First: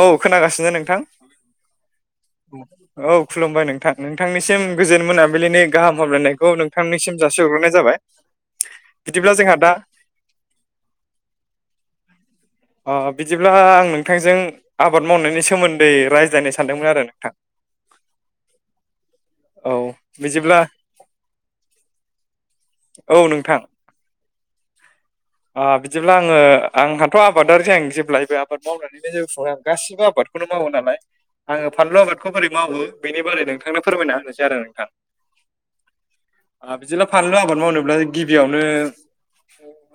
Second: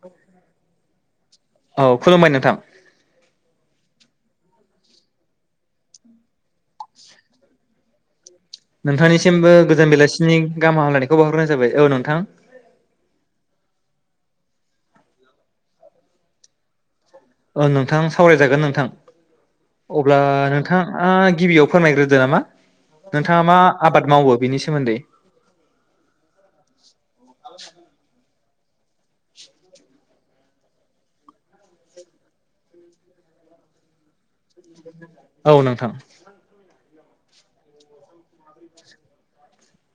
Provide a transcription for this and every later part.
औ खोनागासिनो नोंथां। औ खुलुमबाय नोंथां औ खुलुमबाय नोंथां नोंथांनिसिम गोजोन मोनाबिलिनि गाहाम हामलायनायखौ नोंथांनिसिम जासिहरग्रोनाय जाबाय। बिदिब्ला नोंथांनिसिमबो जोंहा दा गोजान बेलासिनि गाहाम हामलायनायखौ बावहरनाय जाबाय औ नोंथां। अ बिदिब्ला आं नोंथांजों आबाद मावनायनि सोमोन्दै रायज्लायनो सानदोंमोन आरो नोंथां। ओ नोंथां सावरायजागोन नोंथां। औ अब्ला बिदिब्ला नोंथाङा गिबियाव फोरमायग्रोदो नामा औ नोंथाङा मा आबाद मावो बिनि सोमोन्दै? अ बिदिब्ला आङो आंहाथ' आबादारि जें जेब्लायबो आबाद मावनानै [unintelligible] गासिबो आबादखौनो मावो नालाय आङो फानलु आबादखौ बोरै मावो बेनि बारै नोंथांनो फोरमायना होनोसै। दि आरो नोंथां औ नोंथां ओ बिदिब्ला फानलु आबाद मावनोब्ला गिबियावनो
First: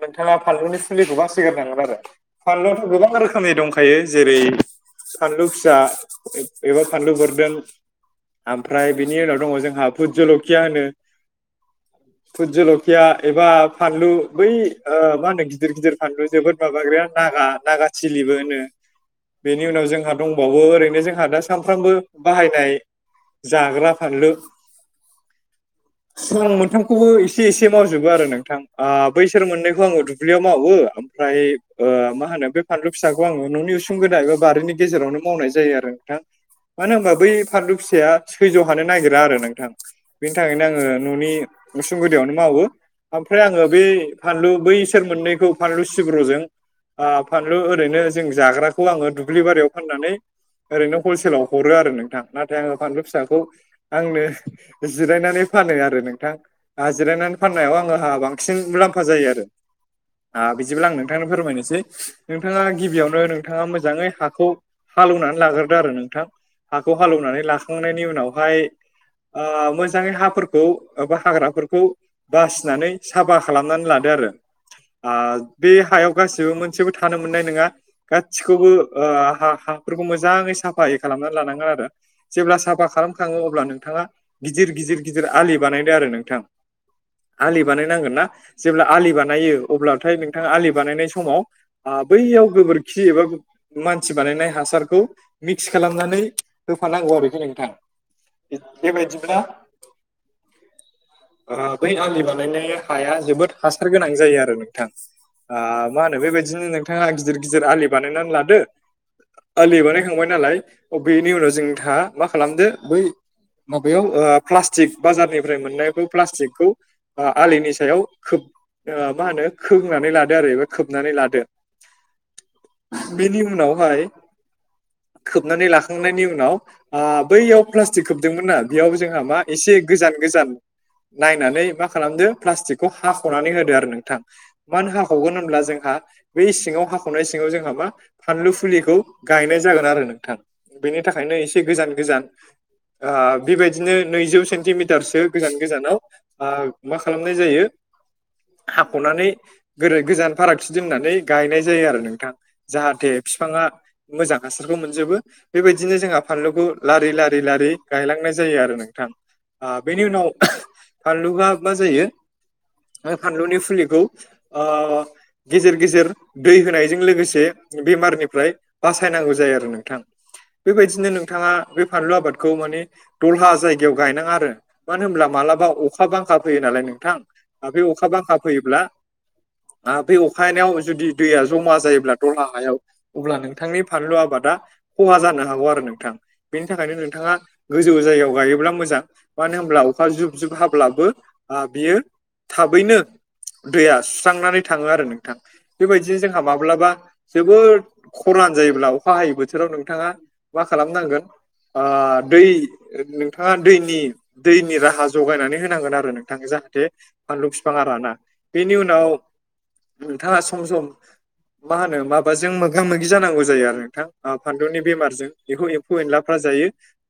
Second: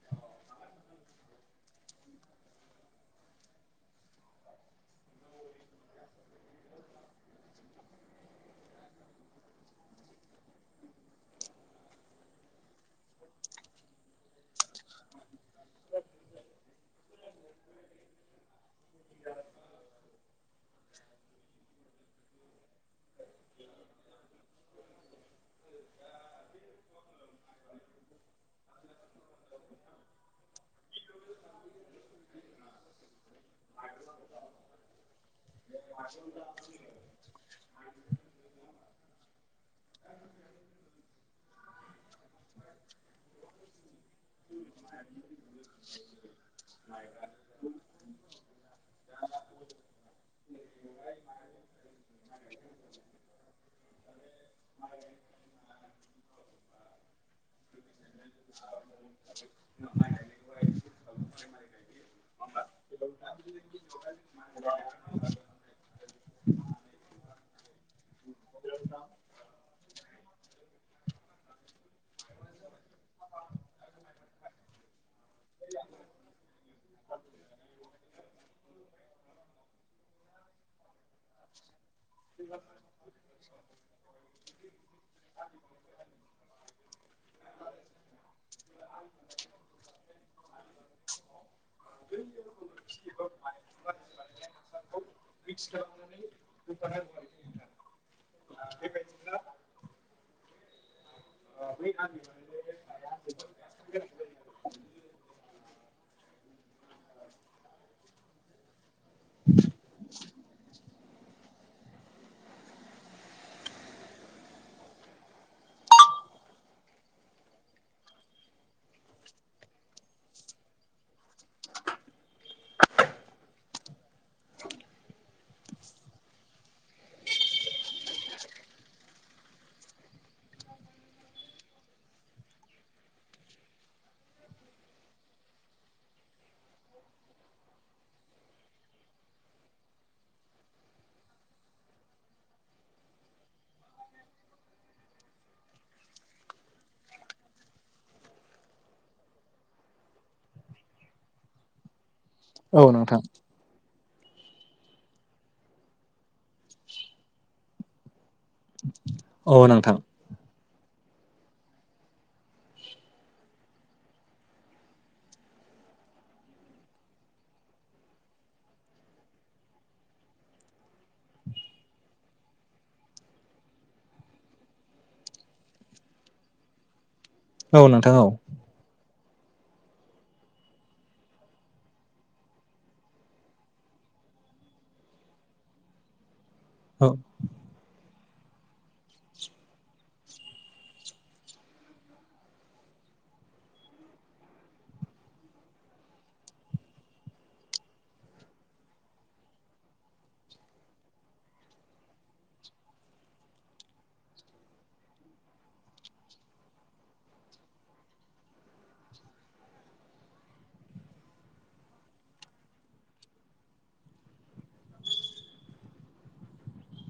नोंथाङा फानलुनि फुलिखौ बासिग्रोनांगोन आरो फानलुआथ' गोबां रोखोमनि दंखायो जेरै फानलु फिसा एबा फानलु बोर्दोन। ओमफ्राय बिनि उनाव दङ जोंहा भुद जलखिया होनो? फुट जलखिया एबा फानलु बै मा होनो गिदिर गिदिर फानलु जोबोद माबाग्राया नागा नागा सिलिबो होनो। बेनि उनाव जोंहा दंबावो ओरैनो जोंहा दा सामफ्रामबो बाहायनाय जाग्रा फानलु सिगां मोनथामखौबो एसे एसे मावजोबो आरो नोंथां बैसोर मोननैखौ खौ आआङो दुब्लियाव मावो मा होनो बे फानलु फिसाखौ न'नि उसुंगोनां बारिनि गेजेरावनो मावनाय जायो आरो नोंथां मानो होनबा बै फानलु फिसाया सैज' हानो नागिरा आरो नोंथां। बेनि थाखायनो आङो न'नि उसुं गुदियावनो मावो ओमफ्राय आंङो बे फ बैसोर मोननैखौ फानलु सिब्र'जों फानलु ओरैनो जों जाग्राखौ आंङो दुब्लि बारियाव फाननानै ओरैनो हलसेलाव हरो आरो नोंथां नाथाय आंङो फानलु फिसाखौ आंनो जिरायनानै फानो आरो नोंथां। आ जिरायनानै फाननायाव आंङोहा बांसिन मुलाम्फा जायो आरो। बिदिब्ला आं नोंथांनो फोरमायनोसै नोंथांङा गिबियावनो नोंथांङा मोजांङै हाखौ हालेवनानै लाग्रोदो आरो नोंथां हाखौ हालेवनानै ला सखांनायनि उनावहाय मोजांङै हा खौ एबा हाग्राफोरखौ बासिनानै साफा खालामनानै लादो आरो। बे हायाव गासिबो मोनसेबो थानो मोननाय नंङा गासिखौबो हाफोरखौ मोजांङै साफायै खालामनानै लानांगोन आरो जेब्ला साफा खालाम खांङो अब्ला नोंथांङा गिदिर गिदिर गिदिर आलि बानायदो आरो नोंथां। आलि बानायनांगोन ना जेब्ला आलि बानायो अब्लाथाय नोंथांङा आलि बानायनाय समाव बैयाव गोबोरखि एबा मानसि बानायनाय हासारखौ मिक्स खालामनानै होफानांगौ आरोखि नोंथां। बेबायदिब्ला बै आलि बानायनाया हाया जोबोद हासार गोनां जायो आरो नोंथां। मा होनो बेबायदिनो नोंथांङा गिदिर गिदिर आलि बानायनानै लादो। आलि बानायखांबाय नालाय बेनि उनाव जोंहाा मा खालामदो बै माबायाव प्लास्टिक बाजारनिफ्राय मोननायखौ प्लास्टिकखौ फ आलिनि सायाव खोब मा होनो खोंनानै लादो आरो एबा खोबनानै लादो बेनि उनावहाय खोबनानै लाखांनायनि उनाव बैयाव प्लास्टिक खोबदोंमोन नना बेयाव जोंहा मा एसे गोजान गोजान नायनानै मा खालामदो प्लास्टिकखौ हाख'नानै होदो आरो नोंथां। मानो हाखावगोन होनब्ला जोंहा बेै सिङाव हाख'नाय सिङाव जोंहा मा? फानलु फुलिखौ गायनाय जागोन आरो नोंथां बेनि थाखायनो एसे गोजान गोजान बेबायदिनो नैजौ सेन्टिमिटारसो गोजान गोजानाव मा खालामनाय जायो। हाख'नानै गोदै गोजान फारागथि दोननानै गायनाय जायो आरो नोंथां। औ जाहाथे नोंथां बिफांङा मोजां हासारखौ मोनजोबो बेबायदिनो जोंहा फानलुखौ लारि लारि लारि गायलांनाय जायो आरो नोंथां। औ थां नोंथां बेनि उनाव फानलुआ मा जायो? आं फानलुनि फुलिखौ गेजेर गेजेर दै होनायजों लोगोसे बेमारनिफ्राय बासायनांगौ जायो आरो नोंथां। बेबायदिनो नोंथाङा बे फानलु आबादखौ माने दलहा जायगायाव गायनांङा आरो मानो होनब्ला मालाबा अखा बांखा फैयो नालाय नोंथां। औ बे अखा नोंथां औ बांखा फैयोब्ला? बे अखानायाव जुदि दैया जमा जायोब्ला दलहा हायाव अब्ला नोंथांनि फानलु आबादा खहा जानो हागौ आरो नोंथां बेनि थाखायनो औ नोंथांङा गोजौ जायगायाव गायोब्ला मोजां। मानो होनब्ला अखा जुब जुब हाब्लाबो बियो थाबैनो दैया सुस्रांनानै थाङो आरो नोंथां। बेबायदिनो जोंहा माब्लाबा जोबोद खरान जायोब्ला अखा हायै बोथोराव नोंथाङा मा खालामनांगोन आ दै नोंथाङा दैनि दैनि राहा जगायनानै होनांगोन आरो नोंथाङ जाहाथे फानलु बिफां आ राना बेनि उनाव नोंथाङा सम सम मा होनो माबाजों मोगा-मोगि जानांगौ जायो आरो नोंथां आ फानलुनि बेमारजों बेखौ एम्फौ-एनलाफ्रा जायो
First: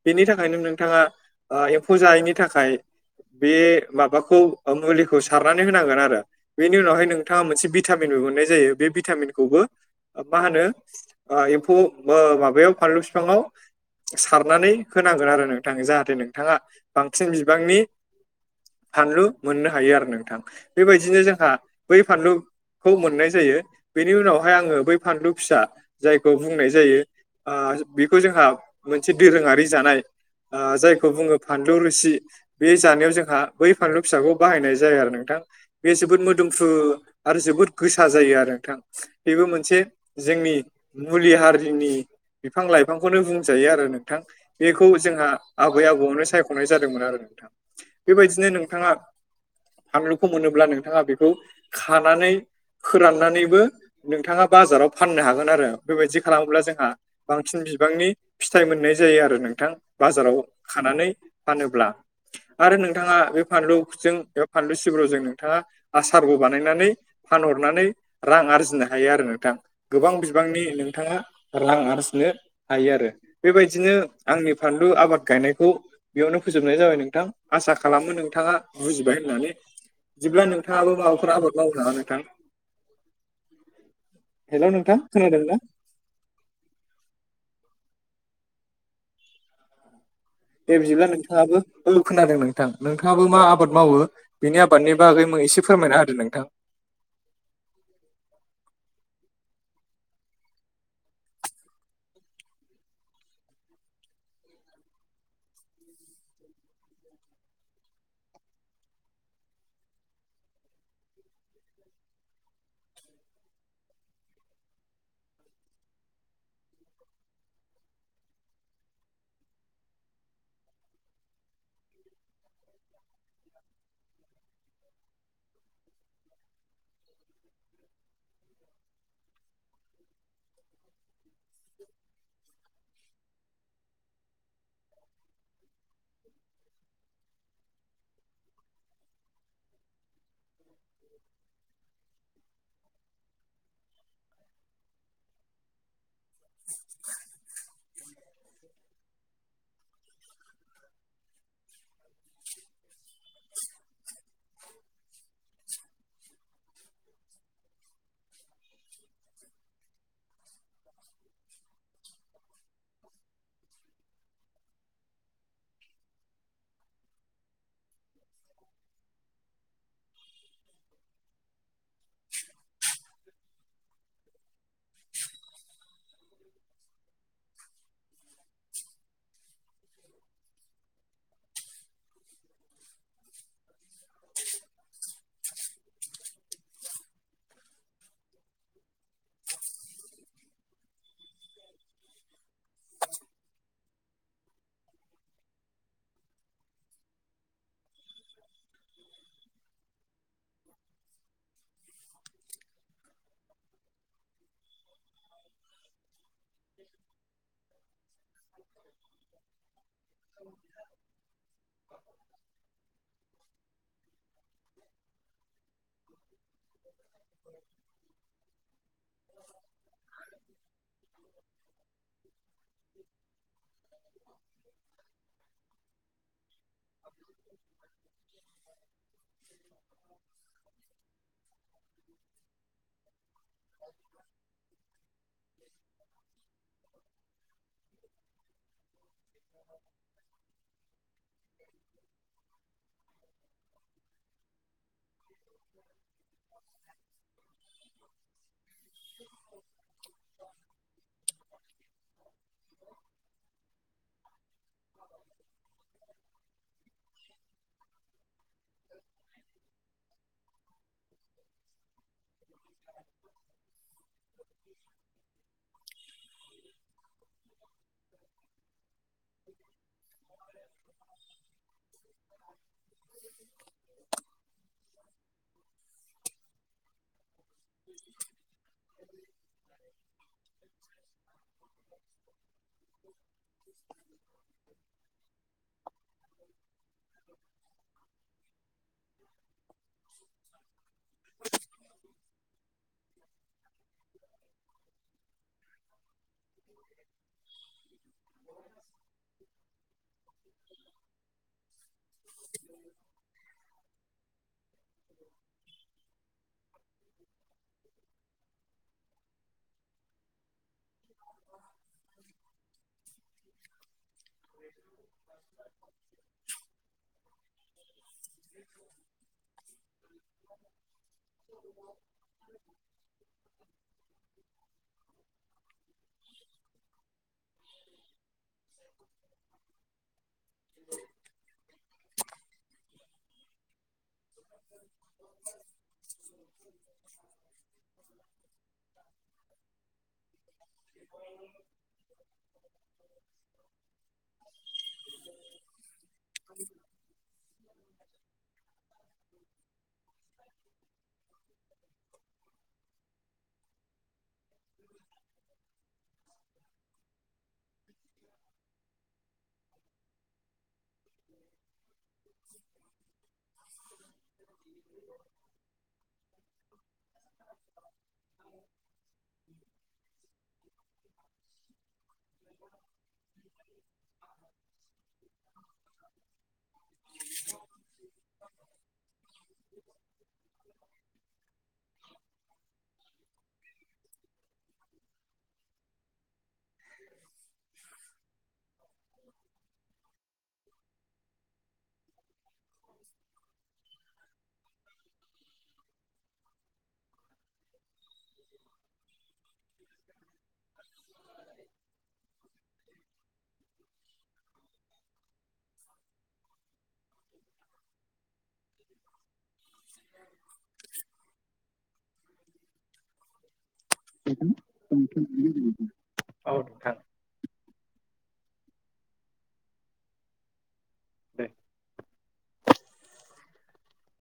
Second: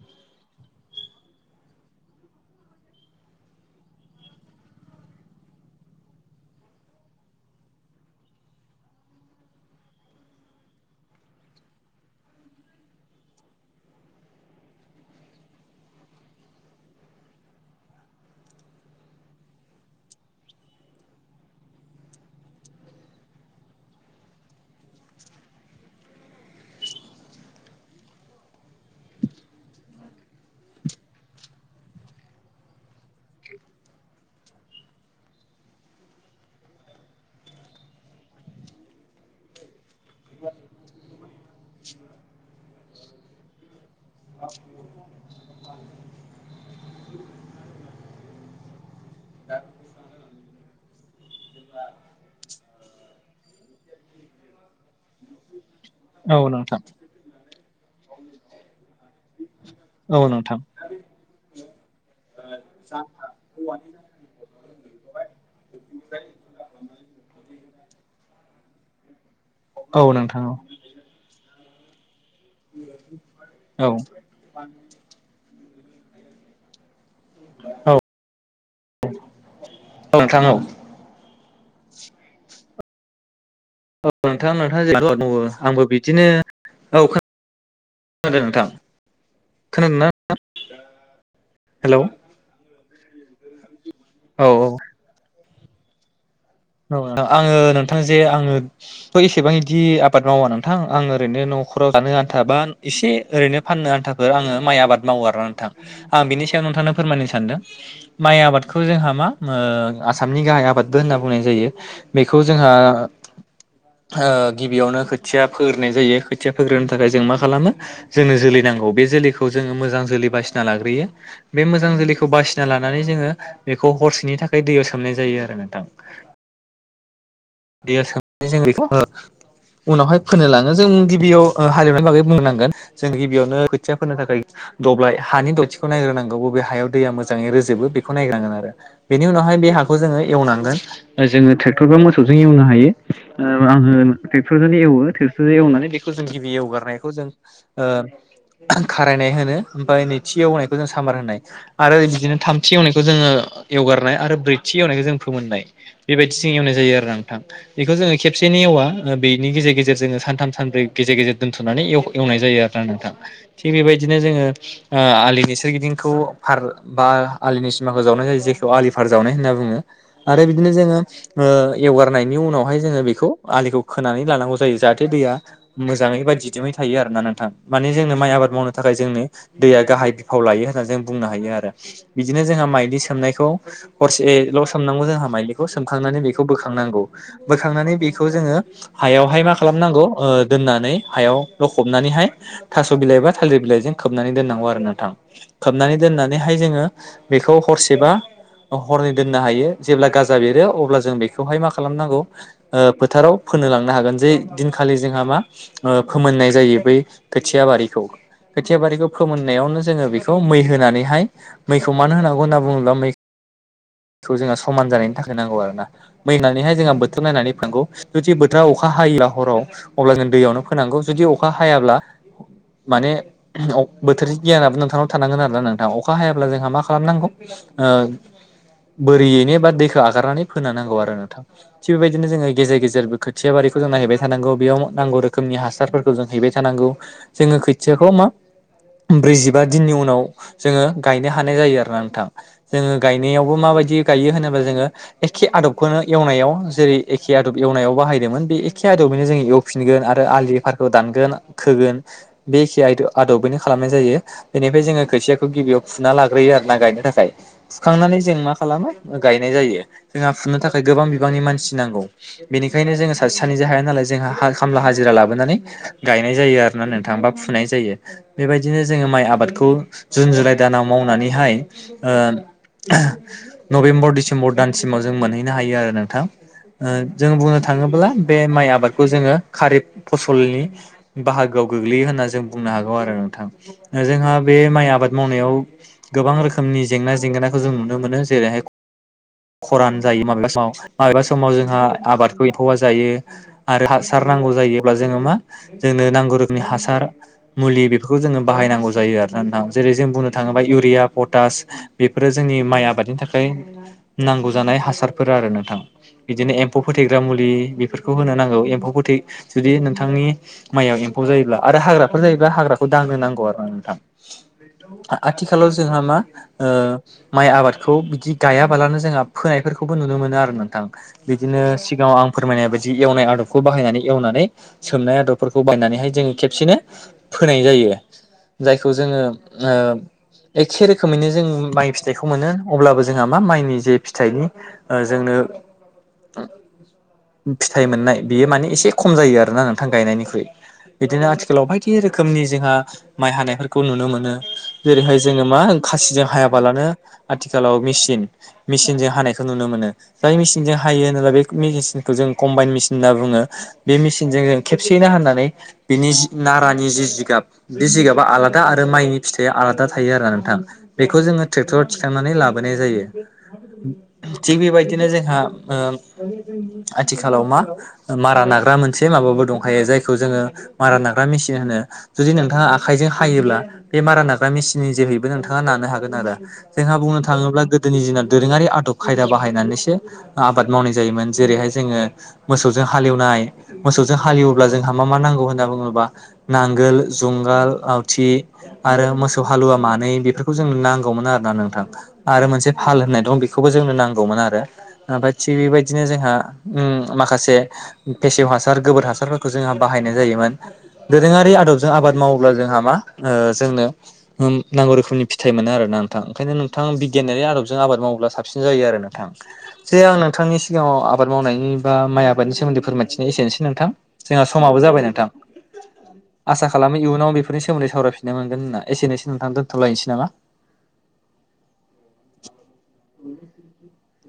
बेनि थाखायनो नोंथाङा ओ एम्फौ जायैनि थाखाय बे माबाखौ मुलि खौ सारनानै होनांगोन आरो बेनि उनावहाय नोंथाङा मोनसे भिटामिनबो मोननाय जायो। बे भिटामिनखौबो ओ मा होनो एम्फौ ओ माबायाव फानलु बिफांङाव सारनानै होनांगोन आरो नोंथां जाहाथे नोंथाङा बांसिन बिबांनि फानलु मोननो हायो आरो नोंथां बेबायदिनो जोंहा बै फानलु खौ मोननाय जायो बेनि उनावहाय आङो बै फानलु फिसा जायखौ बुंनाय जायो आ बेखौ जोंहा मोनसे दोरोङारि जानाय आ जायखौ बुङो फानलु रोसि बे जानायाव जोंहा बै फानलु फिसाखौ बाहायनाय जाया आरो नोंथां बे जोबोद मोदोमफ्रु आरो जोबोद गोसा जायो आरो नोंथां। बेबो मोनसे जोंनि मुलि हारिनि बिफां लाइफांखौनो बुंजायो आरो नोंथां। बेखौ जोंहा आबै-आबौआवनो सायख'नाय जादोंमोन आरो नोंथां बेबायदिनो नोंथाङा फानलुखौ मोनोब्ला नोंथाङा बेखौ खानानै फोराननानैबो नोंथाङा बाजाराव फाननो हागोन आरो। बेबायदि औ खालामोब्ला नोंथां जोंहा बांसिन बिबांनि फिथाइ मोननाय जायो आरो नोंथां। औ बाजाराव नोंथां खानानै फानोब्ला आरो नोंथाङा बे फानलुजों फानलु सिब्रुजों नोंथाङा आसारबो बानायनानै फानहरनानै रां आरजिनो हायो आरो नोंथां औ गोबां नोंथां औ बिबांनि नोंथाङा रां आरजिनो हायो आरो औ नोंथां औ बेबायदिनो आंनि फानलु आबाद गायनायखौ बेयावनो फोजोबनाय जाबाय नोंथां। आसा खालामो नोंथाङा बुजिबाय होननानै जेब्ला नोंथां बो माबाफोर आबाद मावो नामा नोंथां? औ नोंथां हेलौ नोंथाङा जेरै आबाद मावो खोनादों ना आंबो बिदिनो औ खोनादों नोंथां खोनादों ना? दे बिदिब्ला नोंथाङाबो औ खोनादों नोंथां नोंथाङाबो मा आबाद मावो औ औ बिनि आबादनि बागै एसे फोरमायना होदो नोंथां? औ नोंथां आङो नोंथां जे आङो एसेबां इदि आबाद मावा नोंथां आं ओरैनो न'खराव जानो आन्थाबा एसे ओरैनो फाननो आन्थाफोर आङो माइ आबाद मावो आरोना नोंथां आं बिनि सायाव नोंथांनो फोरमायनो सानदों माइ आबादखौ जोंहा मा ओ आसामनि गाहाय आबादबो होनना बुङो बुंनाय जायो बेखौ जोंहा ओ गिबियावनो खोथिया फोग्रोनाय जायो खोथिया फोग्रोनो थाखाय जों मा खालामो जोंनो जोलै नांगौ बे जोलैखौ जोङो मोजां जोलै बासिना लाग्रोयो बे मोजां जोलैखौ बासिना लानानै जोङो बेखौ हरसेनि थाखाय दैयाव सोमनाय जायो आरो नोंथां। दैया सोमनानै जों बेखौ ओ उनावहाय फोनो लाङो जों गिबियाव ओ हालेवनायनि बागै बुंनो नांगोन जों गिबियावनो खोथिया फोनो थाखाय दब्लाय हानि दथिखौ नायग्रोनांगौ बबे हायाव दैया मोजाङै रोजोबो बेखौ नायग्रांगोन आरो बेनि उनावहाय बे हाखौ जोङो एवनांगोन जोङो ट्रेक्टर बा मोसौजों एवनो हायो ओ आङो ट्रेक्ट'रजोंनो एवो ट्रेक्टरजों एवनानै बेखौ जों गिबि एवगारनायखौ जों ओ खारायनाय होनो ओमफ्राय नैथि एवनायखौ जों सामबार होनाय आरो बिदिनो थामथि एवनायखौ जोङो एवगारनाय आरो ब्रैथि एवनायखौ जों फोमोननाय बेबायदिसो एवनाय जायो आरोना नोंथां। बेखौ जोङो खेबसेनो एवा बेनि गेजेर गेजेर जोङो सानथाम सानब्रै गेजेर गेजेर दोनथ'नानै एव-एवनाय जायो आरो नोंथां थिग बेबायदिनो जोङो ओ आलिनि सोरगिदिंखौ फार बा आलिनि सिमाखौ जावनाय जायो जेखौ आलिफार जावनाय होनना बुङो आरो बिदिनो जोङो ओ एवगारनायनि उनावहाय जोङो बेखौ आलिखौ खोनानै लानांगौ जायो जाहाथे दैया मोजाङै बा दिदोमै थायो आरोना नोंथां माने जोंनो माइ आबाद मावनो थाखाय जोंनो दैया गाहाय बिफाव लायो होनना जों बुंनो हायो आरो। बिदिनो जोंहा माइलि सोमनायखौ हरसेल' सोमनांगौ जोंहा माइलिखौ सोमखांनानै बे खौ बोखांनांगौ बोखांनानै बेखौ जोङो हायावहाय मा खालामनांगौ ओ दोननानै हायाव लखबनानैहाय थास' बिलाइ बा थालिर बिलाइजों खोबनानै दोननांगौ आरो नोंथां। खोबनानै दोननानैहाय जोङो बेखौ हरसेबा हरनै दोननो हायो जेब्ला गाजा बेरो अब्ला जों बेखौहाय मा खालामनांगौ ओ फोथाराव फोनो लांनो हागोन जे दिनखालि जोंहा मा फोमोननाय जायो बै खोथिया बारिखौ खोथिया बारिखौ फोमोननायावनो जोङो बेखौ मै होनानैहाय मैखौ मानो होनांगौ होनना बुङोब्ला मैखौ जोंहा समान जानायनि थाखाय नांगौ आरो ना। मैहोनानैहाय जोंहा बोथोर नायनानै फोनांगौ जुदि बोथोरा अखा हायोब्ला हराव अब्ला जों दैयावनो फोनांगौ जुदि अखा हायाब्ला माने अ बोथोरनि गियानाबो नोंथांनाव थानांगोन आरो ना नोंथा अखा हायाब्ला जोंहा मा मा खालामनांगौ ओ बोरियैनो बा दैखौ आगारनानै फोना होनांगौ आरो। नोंथां थिग बेबायदिनो जोङो गेजेर गेजेरबो खोथिया बारिखौ जों नाय हैबाय थानांगौ बेयाव नांगौ रोखोमनि हासारफोरखौ जों हैबाय थानांगौ। जोङो खोथियाखौ मा ब्रैजिबा दिननि उनाव जोङो गायनो हानाय जायो आरोना नोंथां जोङो गायनायावबो मा बायदि गायो होनोबा जोङो एखे आदब खौनो एवनायाव जेरै एखे आदब एवनायाव बाहायदोंमोन बे एखे आदबैनो जोंङो एवफिनगोन आरो आलि फार खौ दानगोन खोगोन बे एखे आय-आदबैनो खालामनाय जायो बेनिफ्राय जोङो खोथियाखौ गिबियाव फुना लाग्रोयो आरो ना गायनो थाखाय फुखांनानै जों मा खालामो गायनाय जायो जोंहा फुनो थाखाय गोबां बिबांनि मानसि नांगौ बेनिखायनो जोङो सासे सानैजोंहाया नालाय जोंहा हा खामला हाजिरा लाबोनानै गायनाय जायो आरोना नोंथां बा फुनाय जायो। बेबायदिनो जोङो माइ आबादखौ जुन, जुलाइ दानाव मावनानैहाय ओ नभेम्बर, डिसेम्बर दानसिमाव जों मोनहैनो हायो आरो नोंथां ओ जों बुंनो थाङोब्ला बे माइ आबादखौ जोङो खारिब फसलनि बाहागोआव गोग्लैयो होनना जों बुंनो हागौ आरो नोंथां, जोंहा बे माइ आबाद मावनायाव गोबां रोखोमनि जेंना जेंगोनाखौ जों नुनो मोनो जेरैहाय खरान जायो माबेबा समाव माबेबा समाव जोंहा आबादखौ एम्फौवा जायो। आरो हासार नांगौ जायोब्ला जोङो मा जोंनो नांगौ रोखोमनि हासार मुलि बेफोरखौ जोङो बाहायनांगौ जायो आरो ना नोंथां जेरै जों बुंनो थाङोबा इउरिया, पटास बेफोरो जोंनि माइ आबादनि थाखाय नांगौ जानाय हासारफोर आरो नोंथां। बिदिनो एम्फौ फोथैग्रा मुलि बेफोरखौ होनो नांगौ एम्फौ फोथै जुदि नोंथांनि माइयाव एम्फौ जायोब्ला आरो हाग्राफोर जायोब्ला हाग्राखौ दांनो नांगौ आरोना नोंथां। आ-आथिखालाव जोंहा मा ओ माइ आबादखौ बिदि गायाबालानो जोंहा फोनायफोरखौबो नुनो मोनो आरो नोंथां बिदिनो सिगाङाव आं फोरमायनाय बादि जि एवनाय आदबखौ बाहायनानै एवनानै सोमनाय आदबफोरखौ बायनानैहाय जोङो खेबसेनो फोनाय जायो जायखौ जोङो ओ एखे रोखोमैनो जों माइ फिथाइखौ मोनो अब्लाबो जोंहा मा माइनि जे फिथाइनि ओ जोंनो ओ फिथाइ मोननाय बेयो माने एसे खम जायो आरो ना नोंथां गायनायनिख्रुइ। बिदिनो आथिखालाव बायदि रोखोमनि जोंहा माइ हानायफोर खौ नुनो मोनो जेरैहाय जोङो मा खासिजों हायाबालानो आथिखालाव मेसिन जों हानायखौ नुनो मोनो जाय मेचनजों हायो होनोब्ला बे मेसिनखौ जों कम्बाइन मेसिन होनना बुङो। बे मेसिनजों जों खेबसेयैनो हाननानै बिनि जि नारानि जि जिगाब बे जिगाबा आलादा आरो माइनि फिथाइया आलादा थायो आरोना नोंथां। बेखौ जोङो ट्रेक्टराव थिखांनानै लाबोनाय जायो। थिग बेबायदिनो जोंहा ओ आथिखालाव मा मारा नाग्रा मोनसे माबाबो दंखायो जायखौ जोङो मारा नाग्रा मेसिन होनो। जुदि नोंथाङा आखाइजों हायोब्ला बे मारा नाग्रा मेसिननि जोहैबो नोंथाङा नानो हागोन आरो। जोंहा बुंनो थाङोब्ला गोदोनि दिना दोरोङारि आदब खायदा बाहायनानैसो आबाद मावनाय जायोमोन जेरैहाय जोङो मोसौजों हालेवनाय मोसौजों हालेवोब्ला जोंहा मा मा नांगौ होनना बुङोबा नांगोल जुंगाल लावथि आरो मोसौ हालुवा मानै बेफोरखौ नांगौमोन ना नोंथां आरो मोनसे फाल होननाय दं बेखौबो जोंनो नांगौमोन आरो ओमफ्राय थिग बेबायदिनो जोंहा ओम माखासे फेसेव हासार गोबोर हासारफोरखौ जोंहा बाहायनाय जायोमोन। दोरोङारि आदबजों आबाद मावोब्ला जोंहा मा ओ जोंनो ओम नांगौ रोखोमनि फिथाइ मोनोोन नोंथां ओंखायनो नोंथां बिगियारि आबजों आबाद मावो साबसिन जायो आरो नोंथां। नोंथांनि सिगांआव आबाद मावनायनि सायाव माइ आबादनि सोमोन्दै फोरमायथिनाय एसेनोसै नोंथां जोंहा समाबो जाबाय नोंथां। औ आसा नोंथां खालामो इयुनाव बे बेनि सोमोन्दै सावरायफिन मोनगोन होनना एसेस नोंथां, दोनथ'लायनोसै नामा? दे उम